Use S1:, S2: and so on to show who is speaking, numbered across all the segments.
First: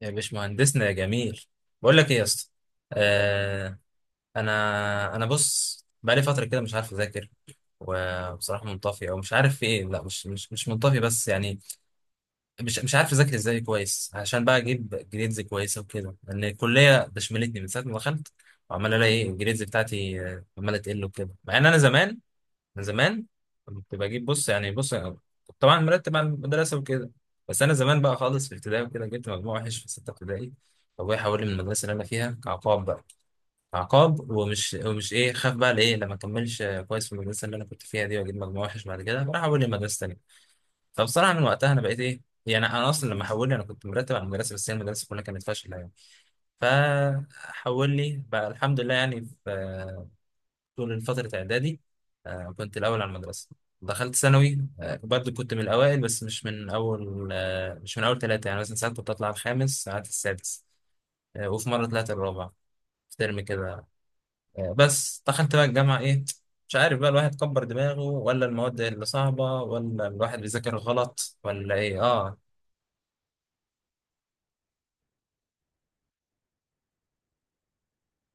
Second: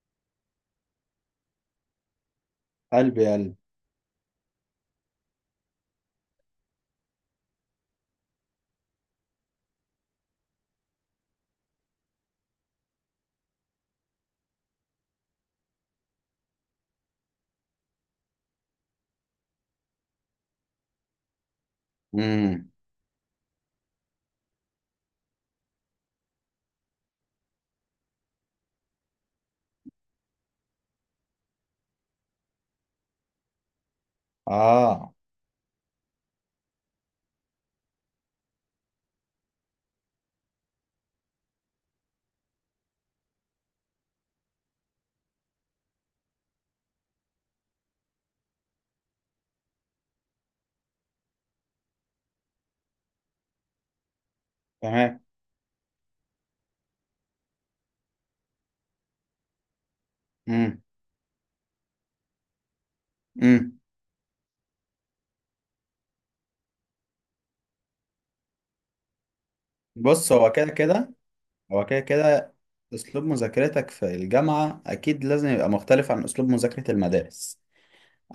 S1: يا باشمهندسنا يا جميل. بقول لك ايه يا اسطى؟
S2: قلب يا قلب.
S1: آه. انا بص، بقالي فتره كده مش عارف اذاكر. وبصراحه منطفي او مش عارف في ايه. لا مش منطفي بس يعني مش عارف اذاكر ازاي كويس، عشان بقى اجيب جريدز كويسه وكده، لان الكليه ده شملتني من ساعه ما دخلت. وعمال الاقي ايه، الجريدز بتاعتي آه، عماله تقل وكده، مع ان انا زمان،
S2: مم.
S1: انا زمان كنت بجيب، بص يعني، بص كنت طبعا مرتب على المدرسه وكده. بس انا زمان بقى خالص في ابتدائي وكده، جبت مجموع وحش في سته ابتدائي، فابويا حولني من المدرسه اللي انا فيها كعقاب بقى. عقاب ومش
S2: اه،
S1: ايه، خاف بقى لايه لما اكملش كويس في المدرسه اللي انا كنت فيها دي واجيب مجموع وحش بعد كده، فراح حولني لمدرسه تانيه. فبصراحه من وقتها انا بقيت ايه يعني، انا اصلا لما حولني انا كنت مرتب على المدرسه، بس هي المدرسه كلها كانت فاشله يعني. فحولني بقى الحمد لله، يعني في طول فترة إعدادي آه، كنت الأول على المدرسة. دخلت ثانوي آه،
S2: تمام.
S1: برضه كنت من الأوائل، بس مش من أول آه، مش من أول ثلاثة يعني، مثلا ساعات كنت أطلع الخامس ساعات السادس.
S2: مم.
S1: آه، وفي مرة طلعت الرابع في ترم
S2: مم.
S1: كده. آه، بس دخلت بقى الجامعة، إيه، مش عارف بقى، الواحد كبر دماغه ولا المواد اللي صعبة ولا
S2: بص،
S1: الواحد
S2: هو كده
S1: بيذاكر
S2: كده.
S1: غلط ولا
S2: هو كده
S1: إيه؟ آه.
S2: كده اسلوب مذاكرتك في الجامعة اكيد لازم يبقى مختلف عن اسلوب مذاكرة المدارس.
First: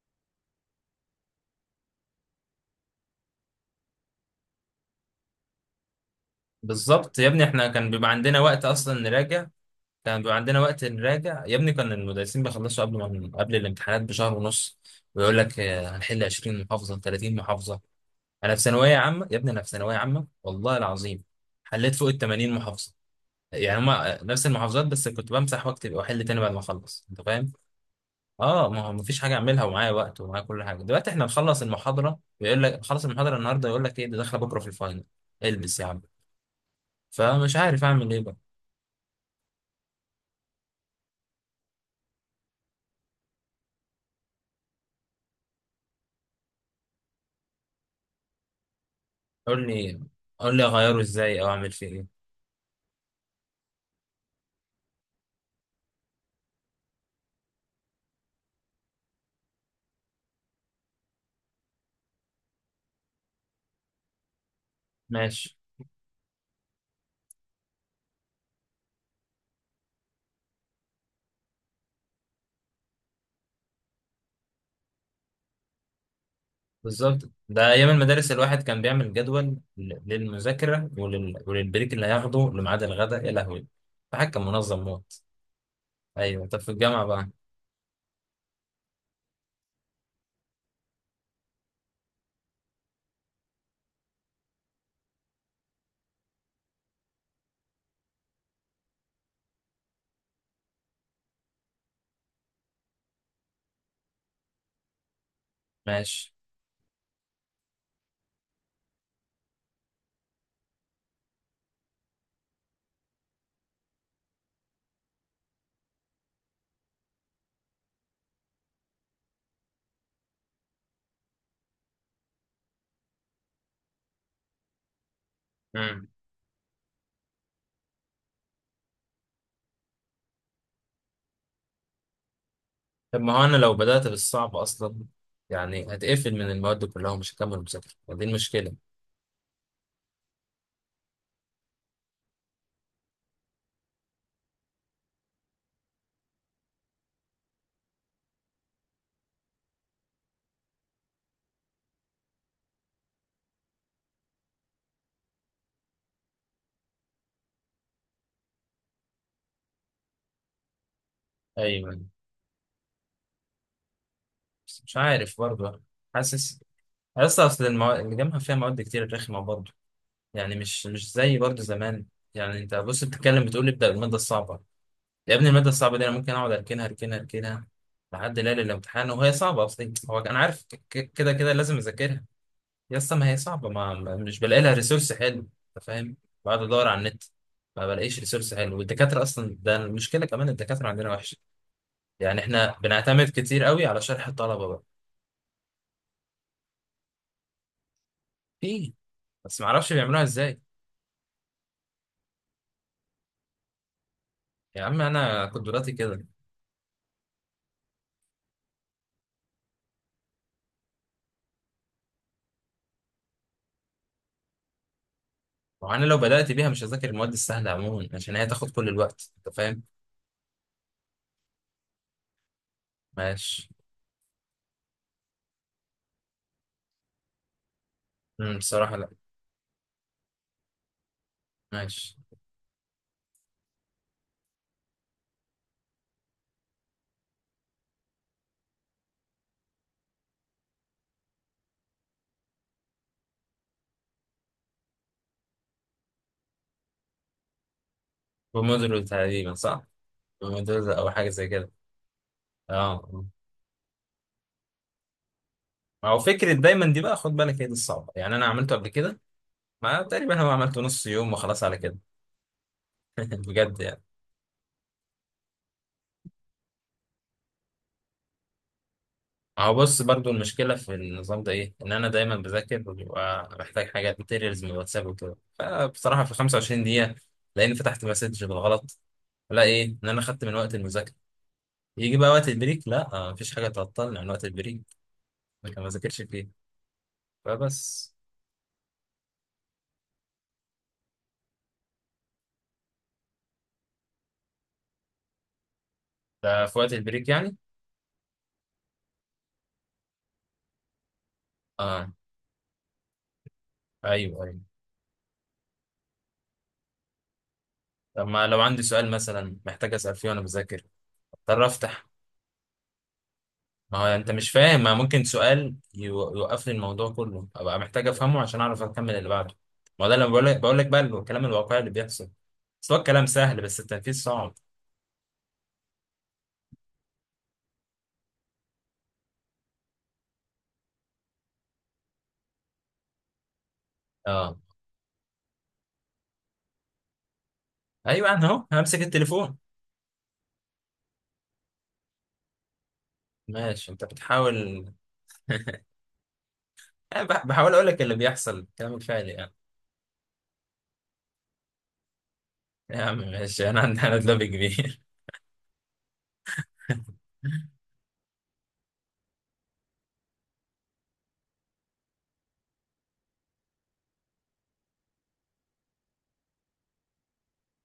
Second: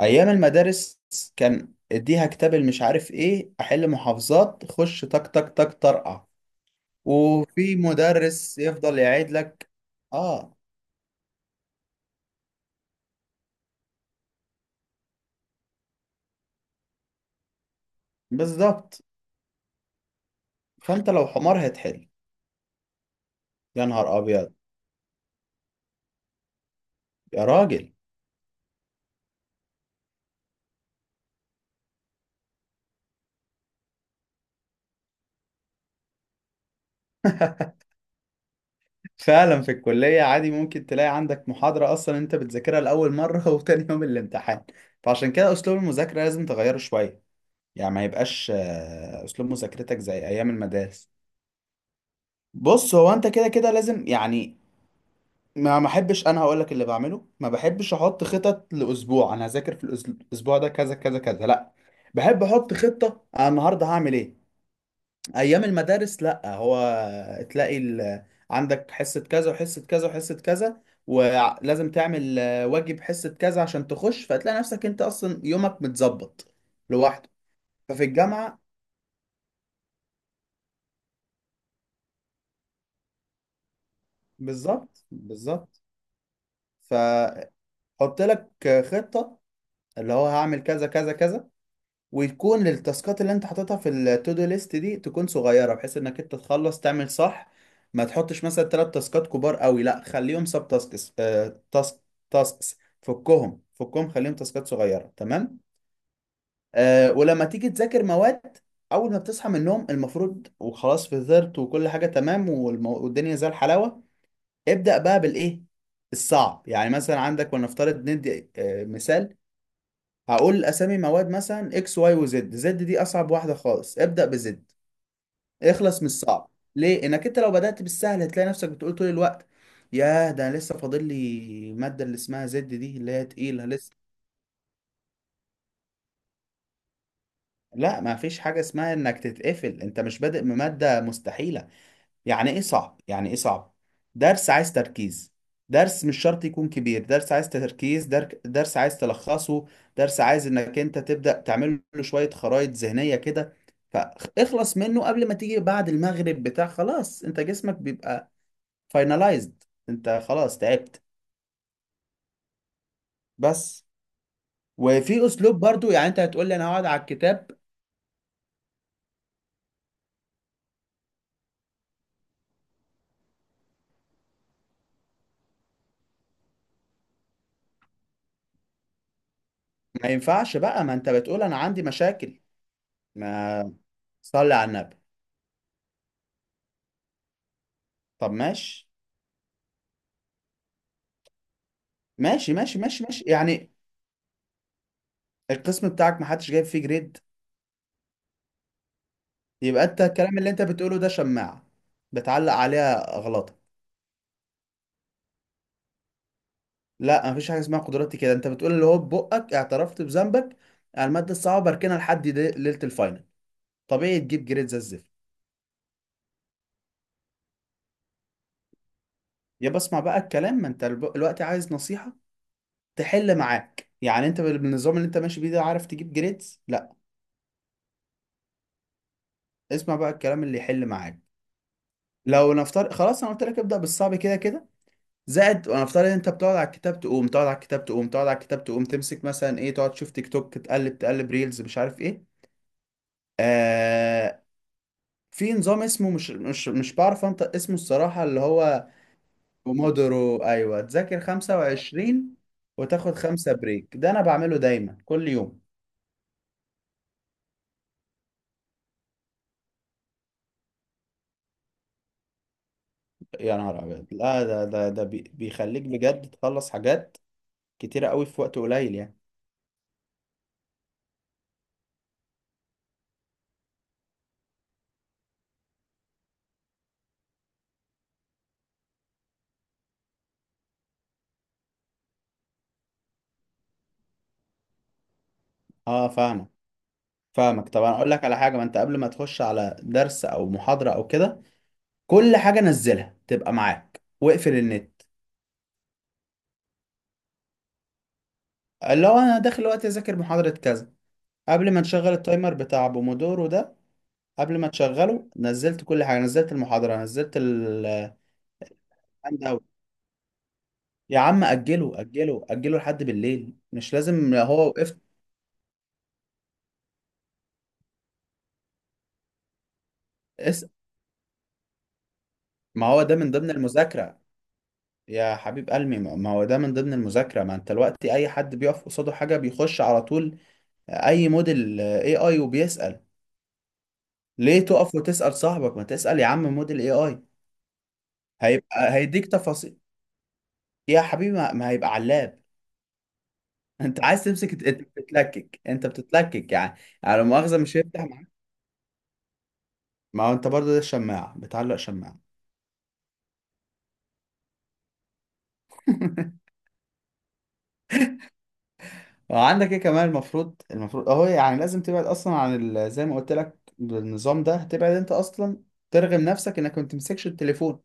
S2: ايام المدارس كان اديها كتاب، مش عارف ايه، احل محافظات، خش تك تك تك طرقع.
S1: بالظبط يا ابني، إحنا
S2: وفي
S1: كان بيبقى عندنا
S2: مدرس
S1: وقت
S2: يفضل
S1: أصلا
S2: يعيد
S1: نراجع.
S2: لك.
S1: كان بيبقى
S2: اه،
S1: عندنا وقت نراجع يا ابني، كان المدرسين بيخلصوا قبل ما، قبل الامتحانات بشهر ونص، ويقول لك آه، هنحل 20 محافظة 30 محافظة. انا في ثانوية
S2: بالظبط.
S1: عامة يا ابني، انا في ثانوية عامة والله
S2: فانت
S1: العظيم
S2: لو حمار
S1: حليت فوق
S2: هتحل.
S1: ال 80 محافظة. يعني
S2: يا نهار
S1: هما آه، نفس
S2: ابيض!
S1: المحافظات، بس كنت بمسح واكتب واحل تاني بعد ما اخلص، انت
S2: يا
S1: فاهم.
S2: راجل!
S1: اه، ما هو مفيش حاجة اعملها، ومعايا وقت ومعايا كل حاجة. دلوقتي احنا نخلص المحاضرة يقول لك خلص المحاضرة النهاردة يقول لك ايه، ده داخلة بكرة في الفاينل. البس يا عم. فمش عارف اعمل ايه بقى.
S2: فعلا في الكلية عادي ممكن تلاقي عندك محاضرة أصلا أنت بتذاكرها لأول مرة وتاني يوم الامتحان. فعشان كده أسلوب المذاكرة لازم تغيره شوية، يعني ما يبقاش أسلوب
S1: قول لي،
S2: مذاكرتك زي أيام
S1: قول لي اغيره
S2: المدارس.
S1: ازاي او اعمل فيه ايه.
S2: بص، هو أنت كده كده لازم، يعني ما أحبش. أنا هقولك اللي بعمله: ما بحبش أحط خطط لأسبوع. أنا هذاكر في الأسبوع ده كذا كذا كذا، لأ، بحب أحط خطة أنا النهاردة هعمل إيه.
S1: ماشي.
S2: ايام المدارس لا، هو تلاقي عندك حصة كذا وحصة كذا وحصة كذا، ولازم تعمل واجب حصة كذا عشان تخش، فتلاقي نفسك انت اصلا يومك متظبط
S1: بالظبط،
S2: لوحده.
S1: ده ايام
S2: ففي
S1: المدارس
S2: الجامعة،
S1: الواحد كان بيعمل جدول للمذاكره وللبريك اللي هياخده لميعاد الغداء، يا لهوي. فحد كان منظم
S2: بالظبط
S1: موت.
S2: بالظبط.
S1: ايوه، طب في الجامعه بقى؟
S2: فحط لك خطة اللي هو هعمل كذا كذا كذا، ويكون التاسكات اللي انت حاططها في التو دو ليست دي تكون صغيره بحيث انك انت تخلص تعمل صح. ما تحطش مثلا 3 تاسكات كبار قوي، لا، خليهم سب تاسكس، آه تاسك، تاسكس، فكهم فكهم، خليهم تاسكات صغيره. تمام.
S1: ماشي.
S2: ولما تيجي تذاكر مواد، اول ما بتصحى من النوم المفروض وخلاص فطرت وكل حاجه تمام، والدنيا زي الحلاوه، ابدا بقى بالايه الصعب. يعني مثلا عندك، ولنفترض ندي مثال، هقول اسامي مواد مثلا اكس واي وزد. زد دي اصعب واحده خالص، ابدا بزد، اخلص من
S1: امم.
S2: الصعب. ليه؟ انك انت لو بدات بالسهل هتلاقي نفسك بتقول طول الوقت: ياه، ده انا لسه فاضل لي الماده اللي اسمها زد دي اللي
S1: طب
S2: هي
S1: ما هو انا
S2: تقيله
S1: لو
S2: لسه.
S1: بدات بالصعب اصلا يعني هتقفل من المواد كلها ومش هكمل مذاكره،
S2: لا، ما
S1: ودي
S2: فيش حاجه
S1: المشكله.
S2: اسمها انك تتقفل، انت مش بادئ بماده مستحيله. يعني ايه صعب؟ يعني ايه صعب؟ درس عايز تركيز، درس مش شرط يكون كبير، درس عايز تركيز، درس عايز تلخصه، درس عايز انك انت تبدأ تعمل له شوية خرائط ذهنية كده. فاخلص منه قبل ما تيجي بعد المغرب بتاع خلاص انت جسمك بيبقى فاينلايزد، انت خلاص تعبت،
S1: ايوه،
S2: بس.
S1: بس مش
S2: وفي
S1: عارف
S2: اسلوب
S1: برضه.
S2: برضو، يعني انت هتقول لي
S1: حاسس،
S2: انا هقعد على
S1: اصل
S2: الكتاب،
S1: اصل الجامعه فيها مواد كتير رخمه برضه، يعني مش زي برضه زمان. يعني انت بص بتتكلم بتقول ابدا بالماده الصعبه، يا ابني المادة الصعبة دي أنا ممكن أقعد أركنها أركنها أركنها لحد ليلة الامتحان، وهي صعبة أصلا.
S2: ما
S1: هو أنا
S2: ينفعش
S1: عارف
S2: بقى، ما انت
S1: كده
S2: بتقول
S1: كده
S2: انا
S1: لازم
S2: عندي
S1: أذاكرها.
S2: مشاكل.
S1: يا اسطى ما هي صعبة،
S2: ما
S1: مش
S2: صلي
S1: بلاقي
S2: على
S1: لها
S2: النبي.
S1: ريسورس حلو. أنت فاهم. بقعد أدور على النت ما بلاقيش
S2: طب
S1: ريسورس حلو،
S2: ماشي
S1: والدكاترة أصلا ده المشكلة كمان، الدكاترة عندنا وحشة. يعني
S2: ماشي
S1: إحنا
S2: ماشي ماشي ماشي،
S1: بنعتمد كتير
S2: يعني
S1: قوي على شرح الطلبة بقى.
S2: القسم بتاعك محدش جايب فيه جريد؟
S1: في، بس ما
S2: يبقى
S1: أعرفش
S2: انت
S1: بيعملوها
S2: الكلام اللي
S1: إزاي.
S2: انت بتقوله ده شماعة بتعلق عليها غلطة.
S1: يا عم أنا قدراتي كده.
S2: لا، مفيش حاجة اسمها قدراتي كده. انت بتقول اللي هو ببقك اعترفت بذنبك، على المادة الصعبة بركنها لحد ليلة الفاينل، طبيعي تجيب جريد زي الزفت.
S1: وأنا لو بدأت بيها مش هذاكر المواد السهلة عموما عشان هي تاخد كل الوقت، أنت
S2: يا
S1: فاهم.
S2: بسمع بقى الكلام، ما انت الوقت عايز نصيحة تحل
S1: ماشي.
S2: معاك، يعني انت بالنظام اللي انت ماشي بيه ده عارف تجيب جريدز؟ لا.
S1: أمم، بصراحة لا.
S2: اسمع بقى الكلام اللي يحل معاك.
S1: ماشي.
S2: لو نفترض، خلاص، انا قلت لك ابدأ بالصعب كده كده، زائد انا افترض ان انت بتقعد على الكتاب تقوم، تقعد على الكتاب تقوم، تقعد على الكتاب تقوم، تمسك مثلا ايه، تقعد تشوف تيك توك، تقلب تقلب ريلز، مش عارف ايه. آه، في نظام اسمه، مش بعرف انطق اسمه الصراحة، اللي هو
S1: بمودرز تقريبا، صح؟
S2: بومودورو. ايوه،
S1: بمودرز او
S2: تذاكر
S1: حاجه زي كده.
S2: 25 وتاخد
S1: اه.
S2: 5 بريك. ده انا بعمله دايما كل يوم.
S1: ما هو فكره دايما دي بقى، خد بالك هي دي الصعبه، يعني انا عملته قبل كده، ما تقريبا هو عملته نص يوم وخلاص على كده.
S2: يا
S1: بجد
S2: نهار
S1: يعني.
S2: ابيض! لا، بيخليك بجد تخلص حاجات كتيرة قوي في وقت قليل يعني.
S1: هو بص برضو، المشكله في النظام ده ايه، ان انا دايما بذاكر وبيبقى محتاج حاجات ماتيريالز من الواتساب وكده، فبصراحه في 25 دقيقه لاني فتحت مسج بالغلط. لا ايه، ان انا خدت من وقت المذاكره. يجي بقى وقت البريك، لا آه، مفيش حاجه تعطلني عن وقت البريك، لكن ما
S2: اه،
S1: ذاكرش
S2: فاهمك،
S1: فيه.
S2: فاهمك طبعا. اقول
S1: فبس.
S2: لك على حاجة: ما انت قبل ما تخش على درس او محاضرة او كده، كل حاجة نزلها تبقى معاك، واقفل النت.
S1: ده في وقت البريك يعني.
S2: اللي هو انا داخل وقت اذاكر محاضرة كذا، قبل ما نشغل
S1: آه.
S2: التايمر بتاع بومودورو ده،
S1: ايوه
S2: قبل
S1: ايوه.
S2: ما تشغله نزلت كل حاجة، نزلت المحاضرة، نزلت
S1: طب ما لو عندي سؤال
S2: الهاند
S1: مثلا
S2: اوت.
S1: محتاج اسال فيه وانا بذاكر،
S2: يا عم
S1: اضطر
S2: اجله
S1: افتح.
S2: اجله اجله لحد بالليل، مش
S1: ما هو انت
S2: لازم
S1: مش
S2: هو
S1: فاهم، ما
S2: وقفت.
S1: ممكن سؤال يوقف لي الموضوع كله، ابقى محتاج افهمه عشان اعرف اكمل اللي بعده. ما هو ده اللي بقول لك،
S2: اسأل،
S1: بقول لك بقى الكلام الواقعي اللي بيحصل.
S2: ما
S1: بس هو
S2: هو ده
S1: الكلام
S2: من ضمن
S1: سهل، بس التنفيذ
S2: المذاكرة.
S1: صعب.
S2: يا حبيب قلبي، ما هو ده من ضمن المذاكرة. ما انت الوقت اي حد بيقف قصاده حاجة بيخش على طول اي موديل AI وبيسأل،
S1: اه.
S2: ليه تقف وتسأل صاحبك؟ ما تسأل يا عم موديل AI،
S1: ايوه، انا اهو
S2: هيبقى
S1: همسك
S2: هيديك
S1: التليفون.
S2: تفاصيل. يا حبيبي، ما هيبقى علاب.
S1: ماشي
S2: انت
S1: انت
S2: عايز تمسك، انت
S1: بتحاول.
S2: بتتلكك، انت بتتلكك يعني، يعني
S1: أنا
S2: لا مؤاخذة
S1: بحاول
S2: مش
S1: اقول لك
S2: هيفتح
S1: اللي
S2: معاك.
S1: بيحصل، الكلام الفعلي يعني.
S2: ما هو انت برضه ده الشماعة، بتعلق شماعة.
S1: يا عم ماشي انا عندي، انا دلوقتي كبير.
S2: وعندك ايه كمان، المفروض، المفروض اهو، يعني لازم تبعد اصلا عن زي ما قلت لك النظام ده، تبعد انت اصلا ترغم نفسك انك ما تمسكش التليفون،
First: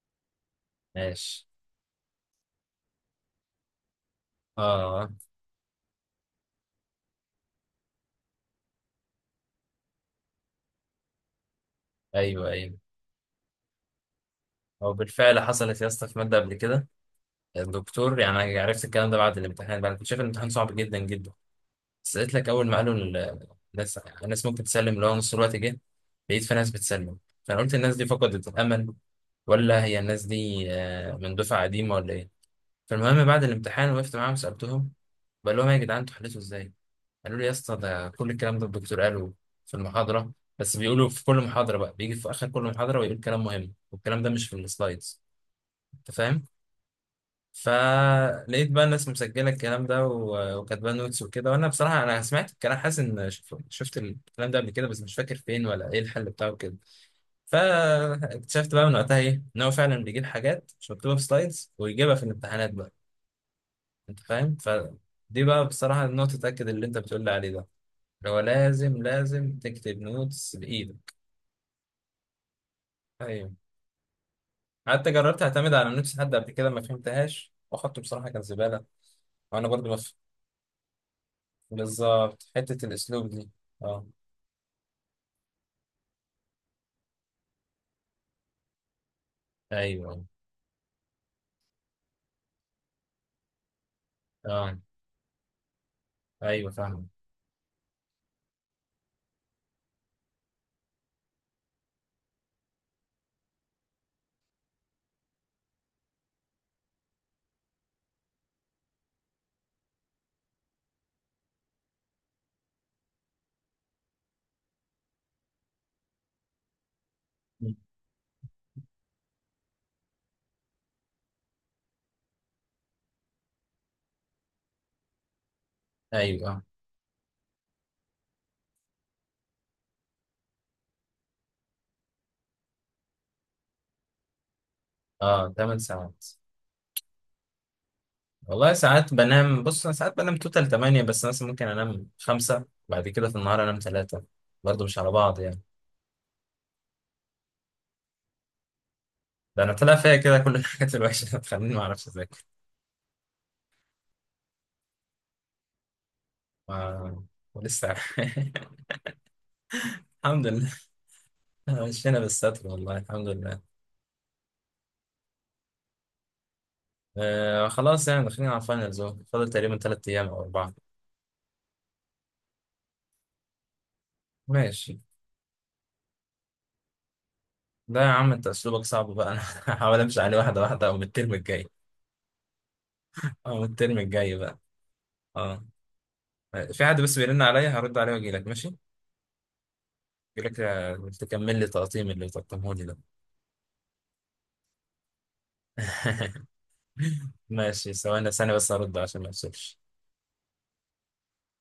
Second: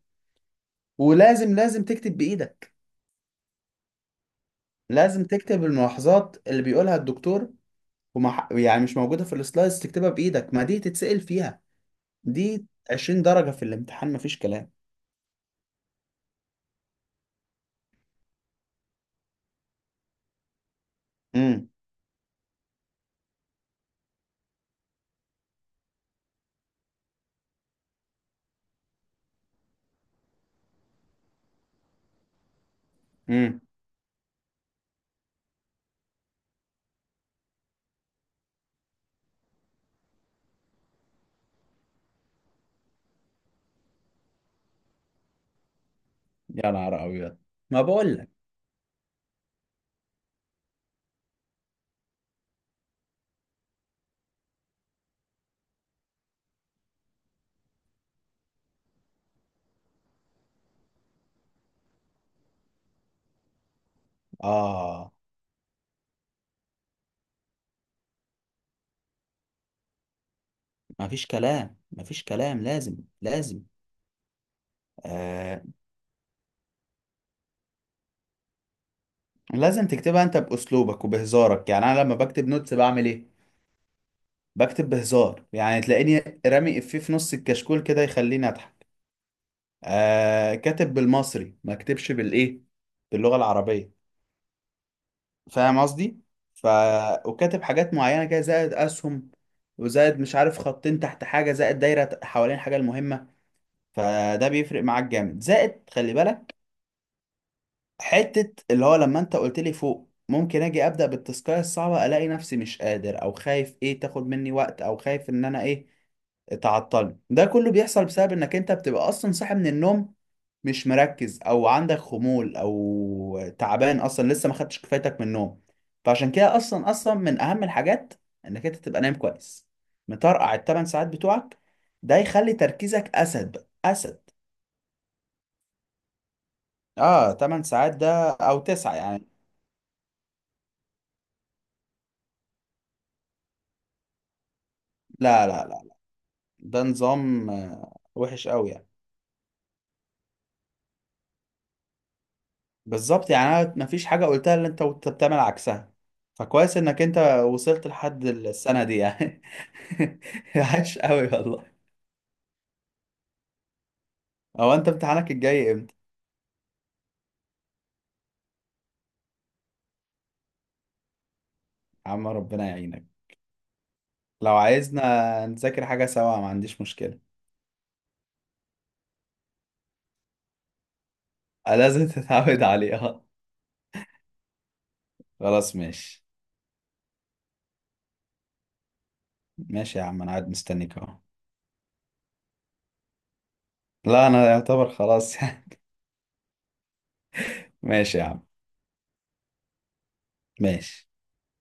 S1: ماشي.
S2: ولازم لازم تكتب بايدك،
S1: اه.
S2: لازم تكتب الملاحظات اللي بيقولها الدكتور، يعني مش موجودة في السلايدز تكتبها بايدك، ما دي تتسأل فيها.
S1: ايوه
S2: دي
S1: ايوه.
S2: 20 درجة في الامتحان مفيش كلام.
S1: هو بالفعل حصلت يا اسطى في ماده قبل كده، الدكتور، يعني عرفت الكلام ده بعد الامتحان بقى. انا كنت شايف الامتحان صعب جدا جدا،
S2: امم.
S1: بس قلت لك اول ما قالوا الناس، الناس ممكن تسلم، اللي هو نص الوقت جه لقيت في ناس بتسلم، فانا قلت الناس دي فقدت الامل، ولا هي الناس دي آه، من دفعه قديمه ولا ايه. فالمهم بعد
S2: امم.
S1: الامتحان وقفت معاهم سالتهم، بقول لهم يا جدعان انتوا حليتوا ازاي، قالوا لي يا اسطى ده كل الكلام ده الدكتور قاله في المحاضره، بس بيقولوا في كل محاضره بقى، بيجي في اخر كل محاضره ويقول كلام مهم والكلام ده مش في السلايدز، انت فاهم.
S2: يا نهار ابيض! ما بقول لك.
S1: فلقيت بقى الناس مسجله الكلام ده وكاتبه نوتس وكده، وانا بصراحه انا سمعت الكلام حاسس ان شفت الكلام ده قبل كده، بس مش فاكر فين ولا ايه الحل بتاعه كده. فاكتشفت بقى من وقتها ايه، ان هو فعلا بيجيب حاجات مش مكتوبه في سلايدز ويجيبها في الامتحانات بقى، انت فاهم.
S2: اه،
S1: فدي بقى بصراحه النقطه تاكد اللي انت بتقول لي عليه ده، اللي هو لازم لازم تكتب نوتس بايدك.
S2: مفيش كلام، مفيش كلام، لازم
S1: ايوه.
S2: لازم.
S1: حتى جربت
S2: آه،
S1: اعتمد على نوتس حد قبل كده ما فهمتهاش، واخدته بصراحه كان زباله. وانا
S2: لازم
S1: برضو.
S2: تكتبها انت باسلوبك وبهزارك. يعني انا لما بكتب
S1: بالظبط،
S2: نوتس
S1: حتة
S2: بعمل ايه؟
S1: الأسلوب دي. اه.
S2: بكتب بهزار، يعني تلاقيني رامي افيه في نص الكشكول كده يخليني اضحك.
S1: أيوه.
S2: آه، كاتب بالمصري، ما اكتبش بالايه، باللغة العربية.
S1: اه.
S2: فاهم قصدي؟ ف
S1: أيوه فاهم.
S2: وكاتب حاجات معينه كده، زائد اسهم، وزائد مش عارف خطين تحت حاجه، زائد دايره حوالين الحاجه المهمه. فده بيفرق معاك جامد. زائد خلي بالك، حتة اللي هو لما انت قلت لي فوق ممكن اجي ابدا بالتاسكايه الصعبه الاقي نفسي مش قادر، او خايف ايه تاخد مني وقت، او خايف ان انا ايه تعطلني، ده كله بيحصل بسبب انك انت بتبقى اصلا صاحي من النوم مش مركز، او عندك خمول، او تعبان اصلا لسه ما خدتش كفايتك من النوم. فعشان كده
S1: أيوه.
S2: اصلا اصلا من اهم الحاجات انك انت تبقى نايم كويس، مطرقع ال 8 ساعات بتوعك. ده يخلي تركيزك اسد بقى اسد.
S1: اه 8 ساعات.
S2: اه، 8 ساعات ده او
S1: والله
S2: 9
S1: ساعات
S2: يعني.
S1: بنام، بص أنا ساعات بنام توتال 8، بس مثلا ممكن أنام 5 بعد كده في النهار أنام 3، برضه مش على بعض
S2: لا
S1: يعني.
S2: لا لا، ده نظام وحش قوي يعني.
S1: ده أنا طلع فيا كده كل الحاجات الوحشة اللي بتخليني ما أعرفش أذاكر.
S2: بالظبط، يعني انا مفيش حاجه قلتها اللي انت وأنت بتعمل عكسها. فكويس انك انت
S1: ما-
S2: وصلت
S1: ولسه.
S2: لحد السنه دي يعني.
S1: الحمد لله.
S2: عاش قوي والله.
S1: مشينا بالستر والله الحمد لله.
S2: هو انت امتحانك الجاي امتى؟
S1: آه خلاص، يعني داخلين على الفاينلز أهو، فاضل تقريبا 3 أيام أو 4.
S2: يا عم ربنا يعينك. لو
S1: ماشي.
S2: عايزنا نذاكر حاجه سوا ما عنديش مشكله.
S1: لا يا عم انت اسلوبك صعب بقى، انا هحاول امشي عليه واحده واحده، او من الترم الجاي،
S2: لازم تتعود عليها.
S1: او من الترم الجاي بقى. اه.
S2: خلاص ماشي.
S1: في حد بس بيرن عليا، هرد عليه واجي لك ماشي؟
S2: ماشي يا عم، انا
S1: اجي
S2: قاعد
S1: لك
S2: مستنيك
S1: آه،
S2: اهو.
S1: تكمل لي تقطيم اللي تقطمه لي ده.
S2: لا انا يعتبر خلاص يعني.
S1: ماشي،
S2: ماشي يا
S1: ثواني،
S2: عم،
S1: ثانيه بس هرد عشان ما افصلش.
S2: ماشي.